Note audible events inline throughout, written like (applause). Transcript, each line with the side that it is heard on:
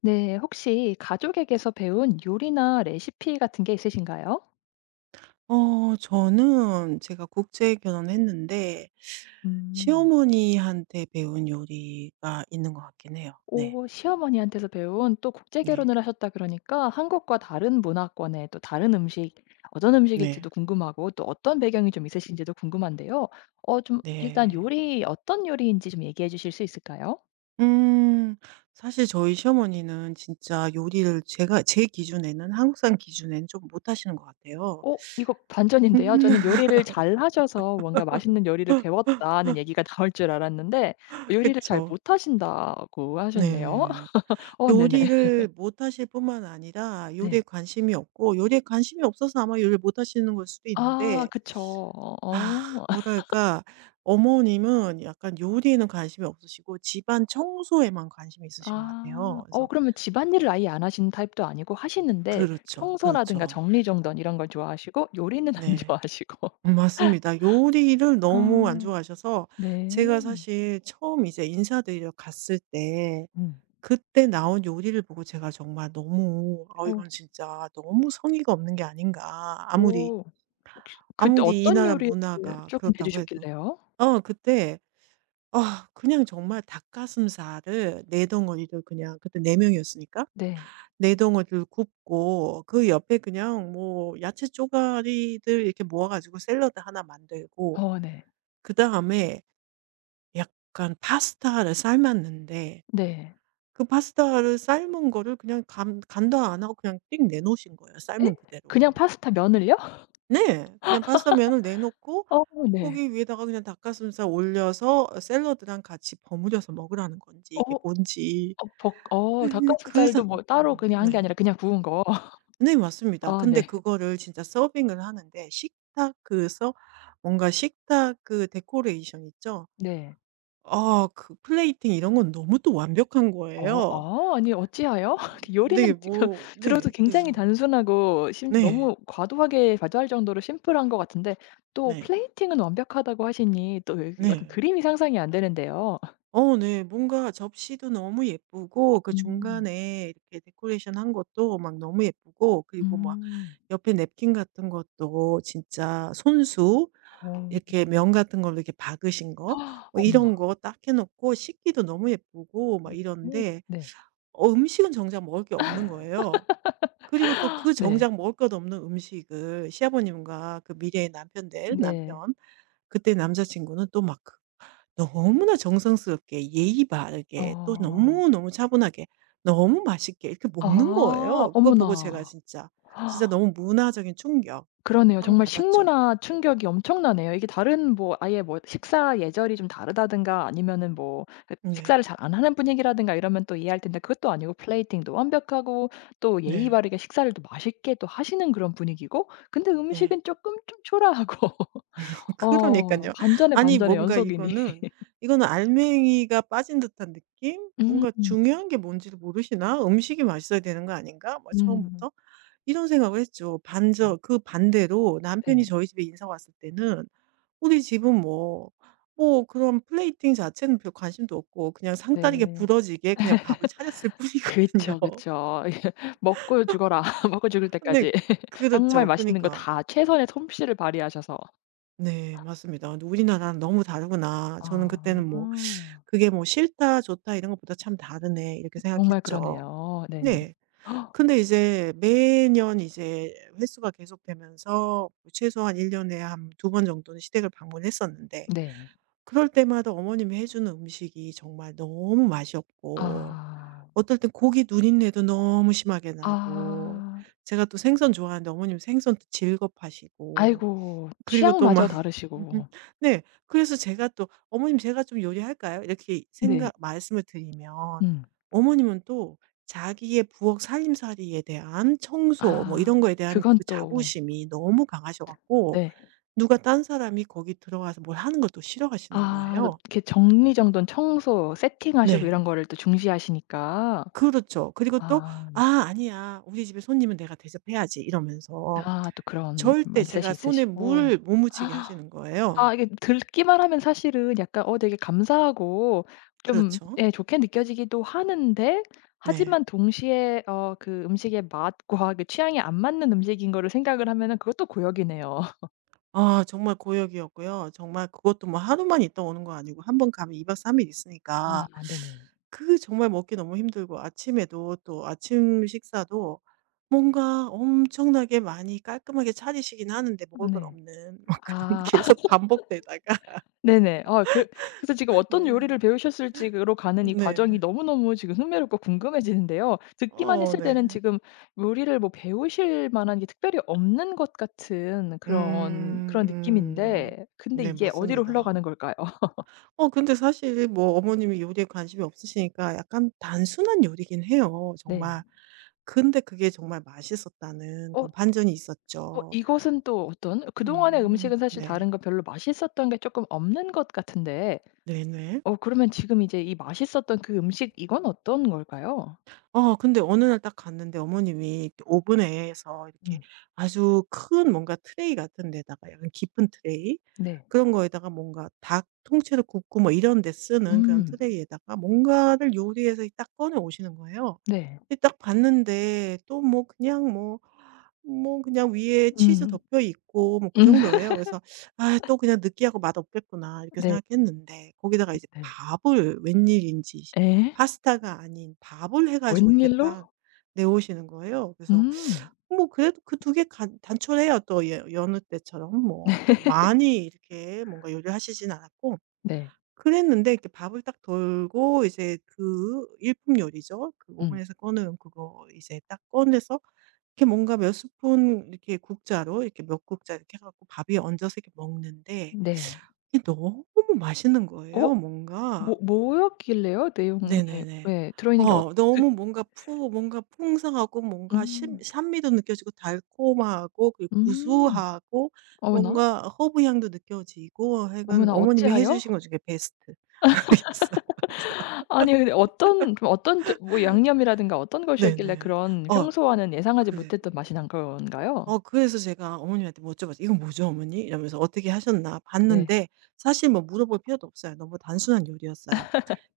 left: 네, 혹시 가족에게서 배운 요리나 레시피 같은 게 있으신가요?
right: 저는 제가 국제 결혼했는데
left: 음.
right: 시어머니한테 배운 요리가 있는 것 같긴 해요. 네.
left: 오, 시어머니한테서 배운, 또 국제
right: 네.
left: 결혼을 하셨다 그러니까 한국과 다른 문화권의 또 다른 음식, 어떤 음식일지도
right: 네.
left: 궁금하고 또 어떤 배경이 좀 있으신지도 궁금한데요. 좀 일단
right: 네.
left: 요리, 어떤 요리인지 좀 얘기해 주실 수 있을까요?
right: 음. 사실 저희 시어머니는 진짜 요리를 제가 제 기준에는 한국 산 기준에는 좀 못하시는 것 같아요.
left: 이거 반전인데요. 저는
right: (laughs)
left: 요리를 잘 하셔서 뭔가 맛있는 요리를 배웠다는 얘기가 나올 줄 알았는데 요리를 잘
right: 그쵸.
left: 못하신다고 하셨네요.
right: 네.
left: (laughs) 어, 네네.
right: 요리를 못하실 뿐만 아니라 요리에
left: 네.
right: 관심이 없고 요리에 관심이 없어서 아마 요리를 못하시는 걸 수도
left: 아
right: 있는데
left: 그쵸. 어
right: 아
left: 어.
right: 뭐랄까, 어머님은 약간 요리에는 관심이 없으시고 집안 청소에만 관심이 있으신 것
left: 아.
right: 같아요.
left: 어
right: 그래서
left: 그러면 집안일을 아예 안 하시는 타입도 아니고 하시는데
right: 그렇죠,
left: 청소라든가
right: 그렇죠.
left: 정리정돈 이런 걸 좋아하시고 요리는 안 (laughs)
right: 네.
left: 좋아하시고.
right: 맞습니다. 요리를 너무 안
left: 아.
right: 좋아하셔서
left: 네.
right: 제가 사실 처음 이제 인사드리러 갔을 때
left: 음.
right: 그때 나온 요리를 보고 제가 정말 너무 '아
left: 어.
right: 이건 진짜 너무 성의가 없는 게 아닌가.' 아무리
left: 오. 혹시 그때
right: 아무리 이
left: 어떤
right: 나라
left: 요리를
right: 문화가
left: 쪼끔 해
right: 그렇다고 해도.
left: 주셨길래요?
right: 그때 그냥 정말 닭가슴살을 네 덩어리를 그냥, 그때 네 명이었으니까
left: 네.
right: 네 덩어리를 굽고, 그 옆에 그냥 뭐 야채 쪼가리들 이렇게 모아 가지고 샐러드 하나 만들고
left: 어 네.
right: 그다음에 약간 파스타를 삶았는데
left: 네.
right: 그 파스타를 삶은 거를 그냥 간 간도 안 하고 그냥 띡 내놓으신 거예요,
left: 예?
right: 삶은
left: 그냥
right: 그대로.
left: 파스타 면을요?
right: 네. 그냥 파스타면을 내놓고
left: 어 네.
right: 거기 위에다가 그냥 닭가슴살 올려서 샐러드랑 같이 버무려서 먹으라는 건지
left: 어
right: 이게 뭔지.
left: 어 벅 어
right: 그
left: 닭가슴살도
right: 상
left: 뭐 따로
right: 뭐
left: 그냥 한게
right: 네.
left: 아니라 그냥 구운 거.
right: 네 맞습니다.
left: 아
right: 근데
left: 네.
right: 그거를 진짜 서빙을 하는데 식탁 그서 뭔가 식탁 그 데코레이션 있죠?
left: 네.
right: 아 그 플레이팅 이런 건 너무 또 완벽한
left: 어
right: 거예요.
left: 아 아니, 어찌하여?
right: 음,
left: (laughs)
right: 네
left: 요리는 지금
right: 뭐
left: (laughs) 들어도
right: 네
left: 굉장히
right: 그래서
left: 단순하고, 심지
right: 네.
left: 너무 과도하게, 과도할 정도로 심플한 것 같은데 또
right: 네.
left: 플레이팅은 완벽하다고 하시니, 또 약간
right: 네.
left: 그림이 상상이 안 되는데요.
right: 네. 뭔가 접시도 너무 예쁘고 그
left: 음.
right: 중간에 이렇게 데코레이션한 것도 막 너무 예쁘고, 그리고 막
left: 음.
right: 옆에 냅킨 같은 것도 진짜 손수
left: 어.
right: 이렇게 면 같은 걸로 이렇게 박으신 거
left: (gasps)
right: 뭐
left: 어머나.
right: 이런 거 딱 해 놓고, 식기도 너무 예쁘고 막
left: 오.
right: 이런데
left: 네.
right: 음식은 정작 먹을 게 없는 거예요. 그리고 또 그
left: 네.
right: 정작 먹을 것 없는 음식을 시아버님과 그 미래의 남편 될
left: 네.
right: 남편, 그때 남자친구는 또막 너무나 정성스럽게 예의 바르게 또
left: 어.
right: 너무너무 차분하게 너무 맛있게 이렇게 먹는
left: 아
right: 거예요. 그거 보고 제가
left: 어머나.
right: 진짜, 진짜 너무 문화적인 충격
left: 그러네요.
right: 빵
left: 정말
right: 받았죠.
left: 식문화 충격이 엄청나네요. 이게 다른, 뭐 아예 뭐 식사 예절이 좀 다르다든가 아니면은 뭐 그
right: 네.
left: 식사를 잘 안 하는 분위기라든가 이러면 또 이해할 텐데 그것도 아니고, 플레이팅도 완벽하고 또 예의
right: 네.
left: 바르게 식사를 또 맛있게 또 하시는 그런 분위기고. 근데
right: 네.
left: 음식은 조금 좀 초라하고. (laughs)
right: (laughs) 그러니까
left: 어
right: 요
left: 반전의
right: 아니
left: 반전의
right: 뭔가
left: 연속이니.
right: 이거는, 이거는 알맹이가 빠진 듯한 느낌?
left: 음.
right: 뭔가 '중요한 게 뭔지를 모르시나? 음식이 맛있어야 되는 거 아닌가?' 막
left: 음.
right: 처음부터 이런 생각을 했죠.
left: 네.
right: 반저 그 반대로 남편이
left: 네네.
right: 저희 집에 인사 왔을 때는 우리 집은 뭐 뭐 그런 플레이팅 자체는 별 관심도 없고 그냥 상다리게
left: 네.
right: 부러지게 그냥 밥을 차렸을 뿐이거든요.
left: 그쵸,
right: (laughs)
left: 그쵸. (laughs) 먹고 죽어라. (laughs) 먹고 죽을 때까지
right: 근데
left: (laughs) 정말
right: 그렇죠.
left: 맛있는 거
right: 그니까 러
left: 다 최선의 솜씨를 발휘하셔서.
right: 네 맞습니다. 근데 '우리나라랑 너무 다르구나.' 저는
left: 아.
right: 그때는 뭐 그게 뭐 '싫다, 좋다 이런 것보다 참 다르네.' 이렇게
left: 정말
right: 생각했죠.
left: 그러네요. 네네.
right: 네. 근데 이제 매년 이제 횟수가 계속되면서 최소한 1 년에 한 두 번 정도는 시댁을 방문했었는데
left: 네.
right: 그럴 때마다 어머님이 해 주는 음식이 정말 너무 맛이 없고
left: 아.
right: 어떨 땐 고기 누린내도 너무 심하게 나고,
left: 아.
right: 제가 또 생선 좋아하는데 어머님 생선도 질겁하시고
left: 아이고.
right: 그리고 또 막
left: 취향마저 다르시고.
right: (laughs) 네. 그래서 제가 또 "어머님 제가 좀 요리할까요?" 이렇게
left: 네.
right: 생각 말씀을 드리면
left: 음.
right: 어머님은 또 자기의 부엌 살림살이에 대한 청소 뭐
left: 아.
right: 이런 거에 대한
left: 그건
right: 그
left: 또.
right: 자부심이 너무 강하셔 갖고
left: 네.
right: 누가 딴 사람이 거기 들어와서 뭘 하는 걸 또 싫어하시는
left: 아
right: 거예요.
left: 이렇게 정리정돈, 청소, 세팅하시고 이런
right: 네.
left: 거를 또 중시하시니까.
right: 그렇죠. 그리고 또
left: 아 네.
right: '아 아니야. 우리 집에 손님은 내가 대접해야지.' 이러면서
left: 아 또 그런
right: 절대
left: 마인드셋이
right: 제가 손에
left: 있으시고.
right: 물 못 묻히게 하시는 거예요.
left: 아 이게 듣기만 하면 사실은 약간 어 되게 감사하고 좀
right: 그렇죠.
left: 예 좋게 느껴지기도 하는데,
right: 네.
left: 하지만 동시에 어 그 음식의 맛과 그 취향에 안 맞는 음식인 거를 생각을 하면은 그것도 고역이네요.
right: 아 정말 고역이었고요. 정말 그것도 뭐 하루만 있다 오는 거 아니고 한 번 가면 2박 3일 있으니까
left: 아 네네.
right: 그 정말 먹기 너무 힘들고 아침에도 또 아침 식사도 뭔가 엄청나게 많이 깔끔하게 차리시긴 하는데
left: 어
right: 먹을 건
left: 네.
right: 없는 (laughs) 막 그런
left: 아.
right: 계속 반복되다가
left: 네네. 그래서 지금
right: (laughs) 네.
left: 어떤 요리를 배우셨을지 로 가는 이 과정이
right: 네.
left: 너무너무 지금 흥미롭고 궁금해지는데요. 듣기만 했을
right: 네.
left: 때는 지금 요리를 뭐 배우실 만한 게 특별히 없는 것 같은 그런
right: 음
left: 그런
right: 음.
left: 느낌인데, 근데
right: 네
left: 이게 어디로 흘러가는
right: 맞습니다.
left: 걸까요? (laughs)
right: 근데 사실 뭐 어머님이 요리에 관심이 없으시니까 약간 단순한 요리긴 해요 정말.
left: 네.
right: 근데 그게 정말 맛있었다는
left: 어
right: 그런 반전이
left: 어
right: 있었죠.
left: 이것은 또 어떤, 그동안의 음식은 사실
right: 네.
left: 다른 거 별로 맛있었던 게 조금 없는 것 같은데,
right: 네네.
left: 어 그러면 지금 이제 이 맛있었던 그 음식, 이건 어떤 걸까요?
right: 근데 어느 날 딱 갔는데 어머님이 이렇게 오븐에서 이렇게
left: 음.
right: 아주 큰 뭔가 트레이 같은 데다가 약간 깊은 트레이
left: 네.
right: 그런 거에다가 뭔가 닭 통째로 굽고 뭐 이런 데 쓰는 그런
left: 음.
right: 트레이에다가 뭔가를 요리해서 딱 꺼내 오시는 거예요.
left: 네.
right: 근데 딱 봤는데 또 뭐 그냥 뭐 그냥 위에 치즈
left: 음.
right: 덮여 있고 뭐 그
left: (laughs)
right: 정도예요. 그래서 '아 또 그냥 느끼하고 맛없겠구나.' 이렇게
left: 네
right: 생각했는데 거기다가 이제
left: 네.
right: 밥을 웬일인지
left: 예?
right: 파스타가 아닌 밥을 해 가지고 이렇게
left: 웬일로?
right: 딱 내오시는 거예요. 그래서
left: 음.
right: 뭐 그래도 그 두 개 단촐해요. 또 여 여느 때처럼 뭐 많이 이렇게 뭔가 요리를 하시진 않았고
left: 네.
right: 그랬는데 이렇게 밥을 딱 돌고 이제 그 일품 요리죠. 그
left: 음.
right: 오븐에서 꺼내은 그거 이제 딱 꺼내서 이렇게 뭔가 몇 스푼 이렇게 국자로 이렇게 몇 국자 이렇게 해 갖고 밥 위에 얹어서 이렇게 먹는데
left: 네.
right: 이게 너무 맛있는 거예요
left: 어?
right: 뭔가.
left: 뭐였길래요? 내용이.
right: 네네네.
left: 왜 들어있는 게 어떻
right: 너무 뭔가 푸 뭔가 풍성하고 뭔가 신
left: 음.
right: 산미도 느껴지고 달콤하고 그리고
left: 음.
right: 구수하고
left: 어머나.
right: 뭔가 허브 향도 느껴지고, 하여간
left: 어머나,
right: 어머님이 해
left: 어찌하여?
right: 주신 것 중에 베스트 였어요. (laughs) 그래서
left: 아니 근데 어떤 좀 어떤, 저 뭐 양념이라든가 어떤 것이었길래
right: 네네.
left: 그런
right: 어
left: 평소와는 예상하지
right: 그래
left: 못했던 맛이 난 건가요?
right: 그래서 제가 어머님한테 뭐 여쭤봤어요. "이거 뭐죠 어머니?" 이러면서 "어떻게 하셨나?"
left: 네.
right: 봤는데 사실 뭐 물어볼 필요도 없어요. 너무 단순한 요리였어요.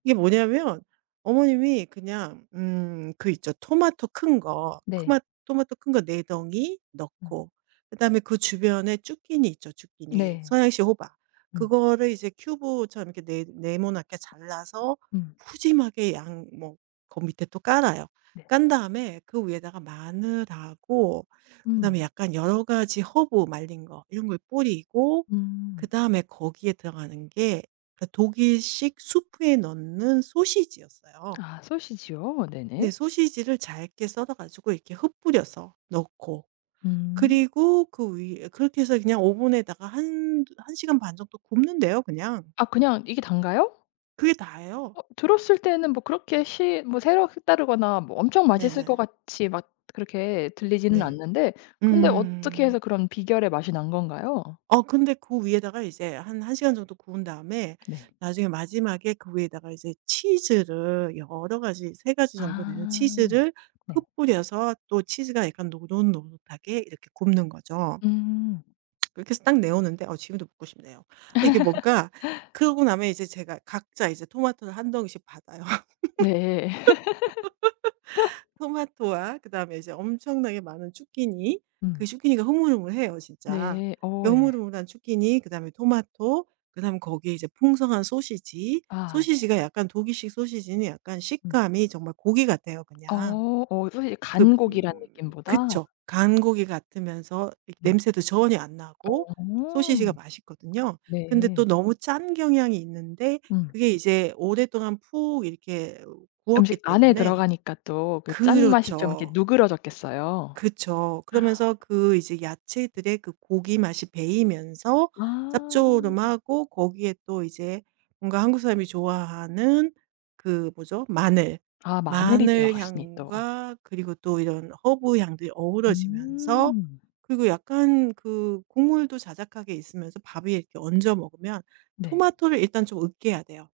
right: 이게 뭐냐면 어머님이 그냥 그 있죠.
left: 네.
right: 토마토 큰 거 네 덩이
left: 음.
right: 넣고 그다음에 그 주변에 쭈끼니 있죠, 쭈끼니
left: 네.
right: 서양식 호박.
left: 음.
right: 그거를 이제 큐브처럼 이렇게 네모나게 잘라서
left: 음.
right: 푸짐하게 양 뭐 그 밑에 또 깔아요.
left: 네.
right: 깐 다음에 그 위에다가 마늘하고 그다음에
left: 음.
right: 약간 여러 가지 허브 말린 거 이런 걸 뿌리고
left: 음.
right: 그다음에 거기에 들어가는 게 그러니까 독일식 수프에 넣는 소시지였어요.
left: 아 소시지요?
right: 근데
left: 네네.
right: 소시지를 잘게 썰어 가지고 이렇게 흩뿌려서 넣고
left: 음.
right: 그리고 그 위에 그렇게 해서 그냥 오븐에다가 한 시간 반 정도 굽는데요 그냥.
left: 아 그냥 이게 단가요?
right: 그게 다예요.
left: 어 들었을 때는 뭐 그렇게 시 뭐 새록다르거나 뭐 엄청 맛있을 것
right: 네네.
left: 같이 막 그렇게 들리지는
right: 네.
left: 않는데, 근데 어떻게
right: 음.
left: 해서 그런 비결의 맛이 난 건가요?
right: 근데 그 위에다가 이제 한 1 시간 정도 구운 다음에
left: 네.
right: 나중에 마지막에 그 위에다가 이제 치즈를 여러 가지 3 가지 정도 되는
left: 아
right: 치즈를
left: 네.
right: 흩뿌려서 또 치즈가 약간 노릇노릇하게 이렇게 굽는 거죠.
left: 음.
right: 그렇게 해서 딱 내오는데 지금도 먹고 싶네요. 이게 뭔가 그러고 나면 이제 제가 각자 이제 토마토를 한 덩이씩 받아요.
left: 네.
right: 토마토와 그다음에 이제 엄청나게 많은 zucchini 그
left: 음.
right: zucchini가 흐물흐물해요
left: (laughs)
right: 진짜.
left: 네. 어
right: 그
left: 예.
right: 흐물흐물한 zucchini 그다음에 토마토 그다음에 거기에 이제 풍성한 소시지.
left: 아 네.
right: 소시지가 약간, 독일식 소시지는 약간
left: 음.
right: 식감이 정말 고기 같아요 그냥.
left: 어. 어 사실 간 고기라는 느낌보다.
right: 그쵸. 간 고기 같으면서 이
left: 음.
right: 냄새도 전혀 안 나고
left: 어.
right: 소시지가 맛있거든요. 근데
left: 네.
right: 또 너무 짠 경향이 있는데
left: 음.
right: 그게 이제 오랫동안 푹 이렇게 구웠기
left: 음식 안에
right: 때문에
left: 들어가니까 또 그 짠맛이 좀 이렇게
right: 그렇죠.
left: 누그러졌겠어요.
right: 그쵸. 그러면서 그 이제 야채들의 그 고기 맛이 배이면서
left: 아.
right: 짭조름하고 거기에 또 이제 뭔가 한국 사람이 좋아하는 그 뭐죠? 마늘.
left: 아 마늘이
right: 마늘
left: 들어갔으니 또.
right: 향과 그리고 또 이런 허브 향들이 어우러지면서
left: 음.
right: 그리고 약간 그 국물도 자작하게 있으면서 밥 위에 이렇게 얹어 먹으면,
left: 네.
right: 토마토를 일단 좀 으깨야 돼요.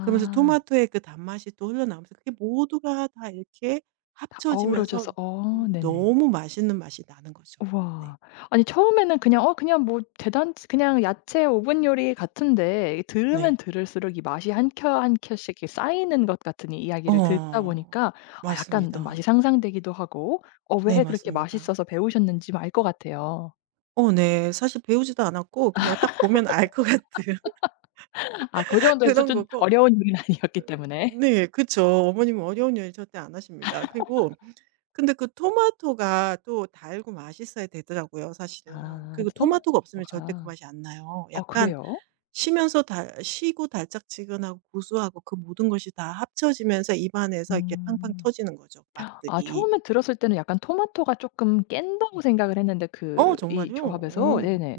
right: 그러면서 토마토의 그 단맛이 또 흘러나오면서 그게 모두가 다 이렇게
left: 다
right: 합쳐지면서
left: 어우러져서 어 네네.
right: 너무 맛있는 맛이 나는 거죠.
left: 우와.
right: 네.
left: 아니 처음에는 그냥 어 그냥 뭐 대단 그냥 야채 오븐 요리 같은데 이
right: 네.
left: 들으면 들을수록 이 맛이 한 켜 한 켜씩 이렇게 쌓이는 것 같은 이 이야기를 듣다
right: 어.
left: 보니까 아 약간 좀 맛이
right: 맞습니다.
left: 상상되기도 하고 어
right: 네
left: 왜 그렇게
right: 맞습니다.
left: 맛있어서 배우셨는지 알 것 같아요.
right: 네. 사실 배우지도 않았고 그냥 딱 보면 알 것 같은
left: 아 그
right: (laughs)
left: 정도의
right: 그런
left: 수준,
right: 거고
left: 어려운 요리는 (laughs) 아니었기 때문에.
right: 네 그쵸. 어머님은 어려운 요리 절대 안 하십니다. 그리고 근데 그 토마토가 또 달고 맛있어야 되더라고요 사실은.
left: 아
right: 그리고 토마토가 없으면 절대 그
left: 토마토가.
right: 맛이 안 나요.
left: 어
right: 약간
left: 그래요?
right: 쉬면서 달 쉬고 달짝지근하고 고소하고 그 모든 것이 다 합쳐지면서 입안에서 이렇게 팡팡
left: 음.
right: 터지는 거죠,
left: 아
right: 맛들이.
left: 처음에 들었을 때는 약간 토마토가 쪼끔 깬다고 생각을 했는데 그
right: 어
left: 이
right: 정말요? 어.
left: 조합에서
right: 음.
left: 네네.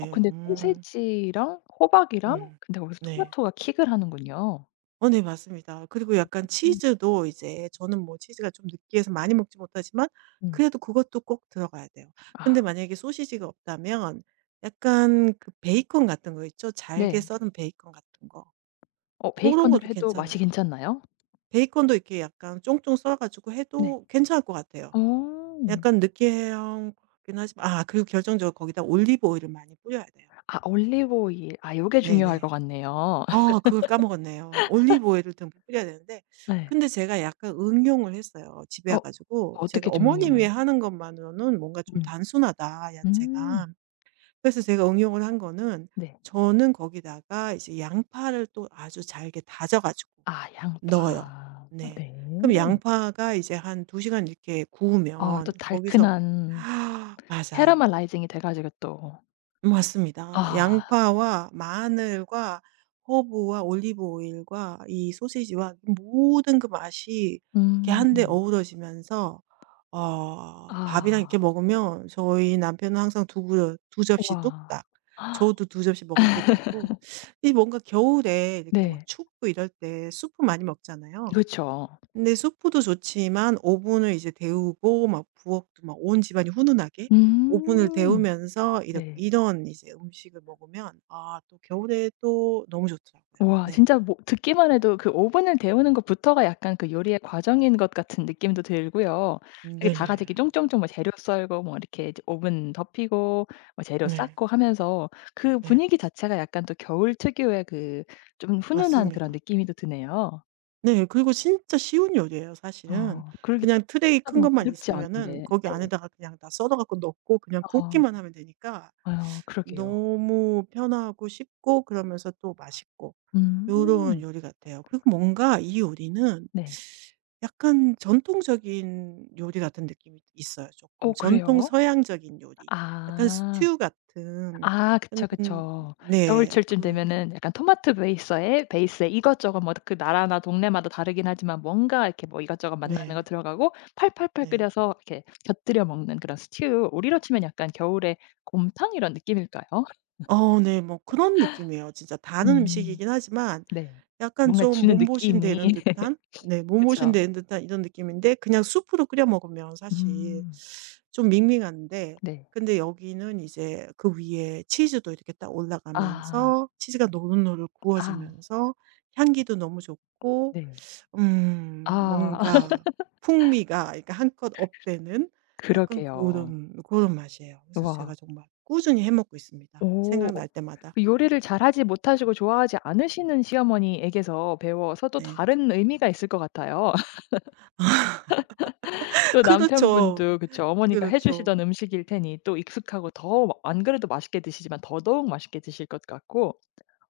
left: 어 근데
right: 음.
left: 소세지랑 호박이랑,
right: 음.
left: 근데 거기서
right: 네.
left: 토마토가 킥을 하는군요.
right: 어네 맞습니다. 그리고 약간
left: 음
right: 치즈도 이제 저는 뭐 치즈가 좀 느끼해서 많이 먹지 못하지만
left: 음.
right: 그래도 그것도 꼭 들어가야 돼요. 근데
left: 아
right: 만약에 소시지가 없다면 약간 그 베이컨 같은 거 있죠? 잘게
left: 네.
right: 썰은 베이컨 같은 거.
left: 어
right: 그런
left: 베이컨으로
right: 것도
left: 해도 맛이
right: 괜찮아요.
left: 괜찮나요?
right: 베이컨도 이렇게 약간 쫑쫑 썰어 가지고
left: 네.
right: 해도 괜찮을 것 같아요.
left: 어.
right: 약간 느끼해요 같긴 하지만 아 그리고 결정적으로 거기다 올리브 오일을 많이 뿌려야 돼요.
left: 아 올리브 오일. 아 요게 중요할 것
right: 네네.
left: 같네요.
right: 그걸 까먹었네요. 올리브 오일을 듬뿍 뿌려야 되는데
left: 예.
right: 근데 제가 약간 응용을 했어요, 집에 와
left: 어
right: 가지고.
left: 어떻게
right: 제가 어머님이
left: 조명형을?
right: 하는 것만으로는 뭔가 좀
left: 음.
right: 단순하다,
left: 음.
right: 야채가. 그래서 제가 응용을 한 거는
left: 네.
right: 저는 거기다가 이제 양파를 또 아주 잘게 다져 가지고
left: 아
right: 넣어요.
left: 양파.
right: 네.
left: 네.
right: 그럼
left: 네.
right: 양파가 이제 한 2 시간 이렇게
left: 아 또
right: 구우면 거기서
left: 달큰한
right: (gasps) 맞아요.
left: 헤라만 라이징이 돼 가지고 또.
right: 맞습니다.
left: 아.
right: 양파와 마늘과 허브와 올리브 오일과 이 소시지와 모든 그 맛이 이렇게 한데
left: 음.
right: 어우러지면서 밥이랑 이렇게
left: 아.
right: 먹으면 저희 남편은 항상 두 그릇 두 접시
left: 우와.
right: 뚝딱, 저도 두 접시 먹을 때도 있고, 이 뭔가 겨울에 이렇게 막
left: 네.
right: 춥고 이럴 때 수프 많이 먹잖아요.
left: 그쵸.
right: 근데 수프도 좋지만 오븐을 이제 데우고 막 부엌도 막 온 집안이 훈훈하게 오븐을
left: 음.
right: 데우면서 이런
left: 네.
right: 이런 이제 음식을 먹으면 아 또 겨울에 또 너무 좋더라고요.
left: 우와
right: 네.
left: 진짜 뭐 듣기만 해도 그 오븐을 데우는 것부터가 약간 그 요리의 과정인 것 같은 느낌도 들고요. 되게
right: 네네.
left: 다 같이 이렇게 쫑쫑쫑 뭐 재료 썰고 뭐 이렇게 이제 오븐 덮이고 뭐 재료
right: 네.
left: 쌓고 하면서 그
right: 네.
left: 분위기 자체가 약간 또 겨울 특유의 그 좀 훈훈한 그런
right: 맞습니다.
left: 느낌이 또 드네요.
right: 네. 그리고 진짜 쉬운 요리예요 사실은.
left: 어 그러게,
right: 그냥 트레이
left: 하다
right: 큰
left: 보면
right: 것만
left: 어렵지
right: 있으면은
left: 않은데.
right: 거기
left: 네.
right: 안에다가 그냥 다 썰어 갖고 넣고 그냥
left: 아.
right: 굽기만 하면 되니까
left: 아유 그러게요.
right: 너무 편하고 쉽고 그러면서 또 맛있고 요런
left: 음.
right: 요리 같아요. 그리고 뭔가 이 요리는
left: 네.
right: 약간 전통적인 요리 같은 느낌이 있어요,
left: 어
right: 조금 전통
left: 그래요?
right: 서양적인 요리. 약간
left: 아.
right: 스튜 같은
left: 아 그쵸,
right: 음
left: 그쵸.
right: 네.
left: 겨울철쯤
right: 그
left: 되면은 약간 토마토 베이스에, 이것저것 뭐 그 나라나 동네마다 다르긴 하지만 뭔가 이렇게 뭐 이것저것 맛나는 거
right: 네.
left: 들어가고 팔팔팔
right: 네.
left: 끓여서 이렇게 곁들여 먹는 그런 스튜, 우리로 치면 약간 겨울에 곰탕 이런 느낌일까요?
right: 네. 뭐 그런 느낌이에요. 진짜 다른
left: 음.
right: 음식이긴 하지만
left: 네.
right: 약간
left: 뭔가
right: 좀
left: 주는 느낌이. (laughs)
right: 몸보신
left: 그쵸.
right: 되는 듯한 이런 느낌인데 그냥 수프로 끓여 먹으면 사실
left: 음.
right: 좀 밍밍한데
left: 네.
right: 근데 여기는 이제 그 위에 치즈도 이렇게 딱
left: 아.
right: 올라가면서 치즈가 노릇노릇
left: 아
right: 구워지면서 향기도 너무 좋고
left: 네. 아.
right: 뭔가 풍미가 그러니까 한껏 업되는 약간 그
left: 그러게요.
right: 런 그런 맛이에요. 그래서
left: 와.
right: 제가 정말 꾸준히 해 먹고 있습니다,
left: 오.
right: 생각날 때마다.
left: 그 요리를 잘하지 못하시고 좋아하지 않으시는 시어머니에게서 배워서 또
right: 네.
left: 다른 의미가 있을 것 같아요. (laughs)
right: (laughs)
left: 또
right: 그렇죠.
left: 남편분도 그쵸. 어머니가 해
right: 그렇죠.
left: 주시던 음식일 테니 또 익숙하고, 더 안 그래도 맛있게 드시지만 더더욱 맛있게 드실 것 같고.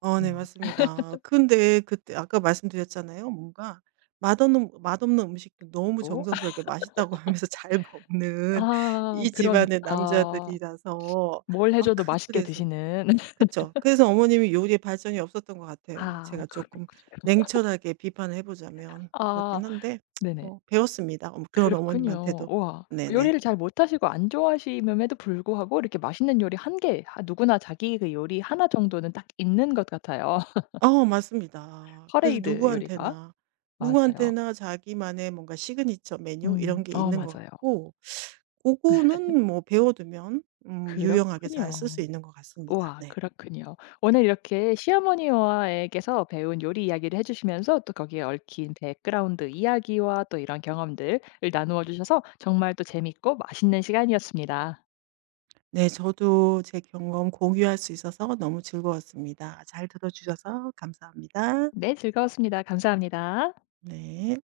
right: 네
left: 음
right: 맞습니다. 근데 그때 아까 말씀드렸잖아요. 뭔가 맛없는 음식도 너무
left: 또 (laughs)
right: 정성스럽게 맛있다고 (laughs) 하면서 잘 먹는
left: 아
right: 이
left: 그런.
right: 집안의
left: 아
right: 남자들이라서
left: 뭘 해
right: 아
left: 줘도 맛있게
right: 그래서
left: 드시는. (laughs)
right: 그쵸. 그래서 어머님이 요리에 발전이 없었던 것 같아요.
left: 아
right: 제가
left: 그렇군요.
right: 조금 냉철하게 비판을 해 보자면
left: 아
right: 그렇긴 한데
left: 네네.
right: 뭐 배웠습니다, 어머 그런
left: 그렇군요.
right: 어머님한테도.
left: 우와.
right: 네네.
left: 요리를 잘 못하시고 안 좋아하시에도 불구하고 이렇게 맛있는 요리 한 개, 아 누구나 자기 그 요리 하나 정도는 딱 있는 것 같아요. (laughs)
right: 어 맞습니다. 그래서
left: 퍼레이드 요리가.
right: 누구한테나,
left: 맞아요.
right: 누구한테나 자기만의 뭔가 시그니처 메뉴
left: 음.
right: 이런 게
left: 어
right: 있는 것
left: 맞아요.
right: 같고 그거는 뭐 배워두면 유용하게 잘
left: 그렇군요.
right: 쓸 수 있는 것 같습니다.
left: 우와
right: 네.
left: 그렇군요. 오늘 이렇게 시어머니와에게서 배운 요리 이야기를 해 주시면서 또 거기에 얽힌 백그라운드 이야기와 또 이런 경험들을 나누어 주셔서 정말 또 재밌고 맛있는 시간이었습니다.
right: 네 저도 제 경험 공유할 수 있어서 너무 즐거웠습니다. 잘 들어 주셔서 감사합니다.
left: 네 즐거웠습니다. 감사합니다.
right: 네.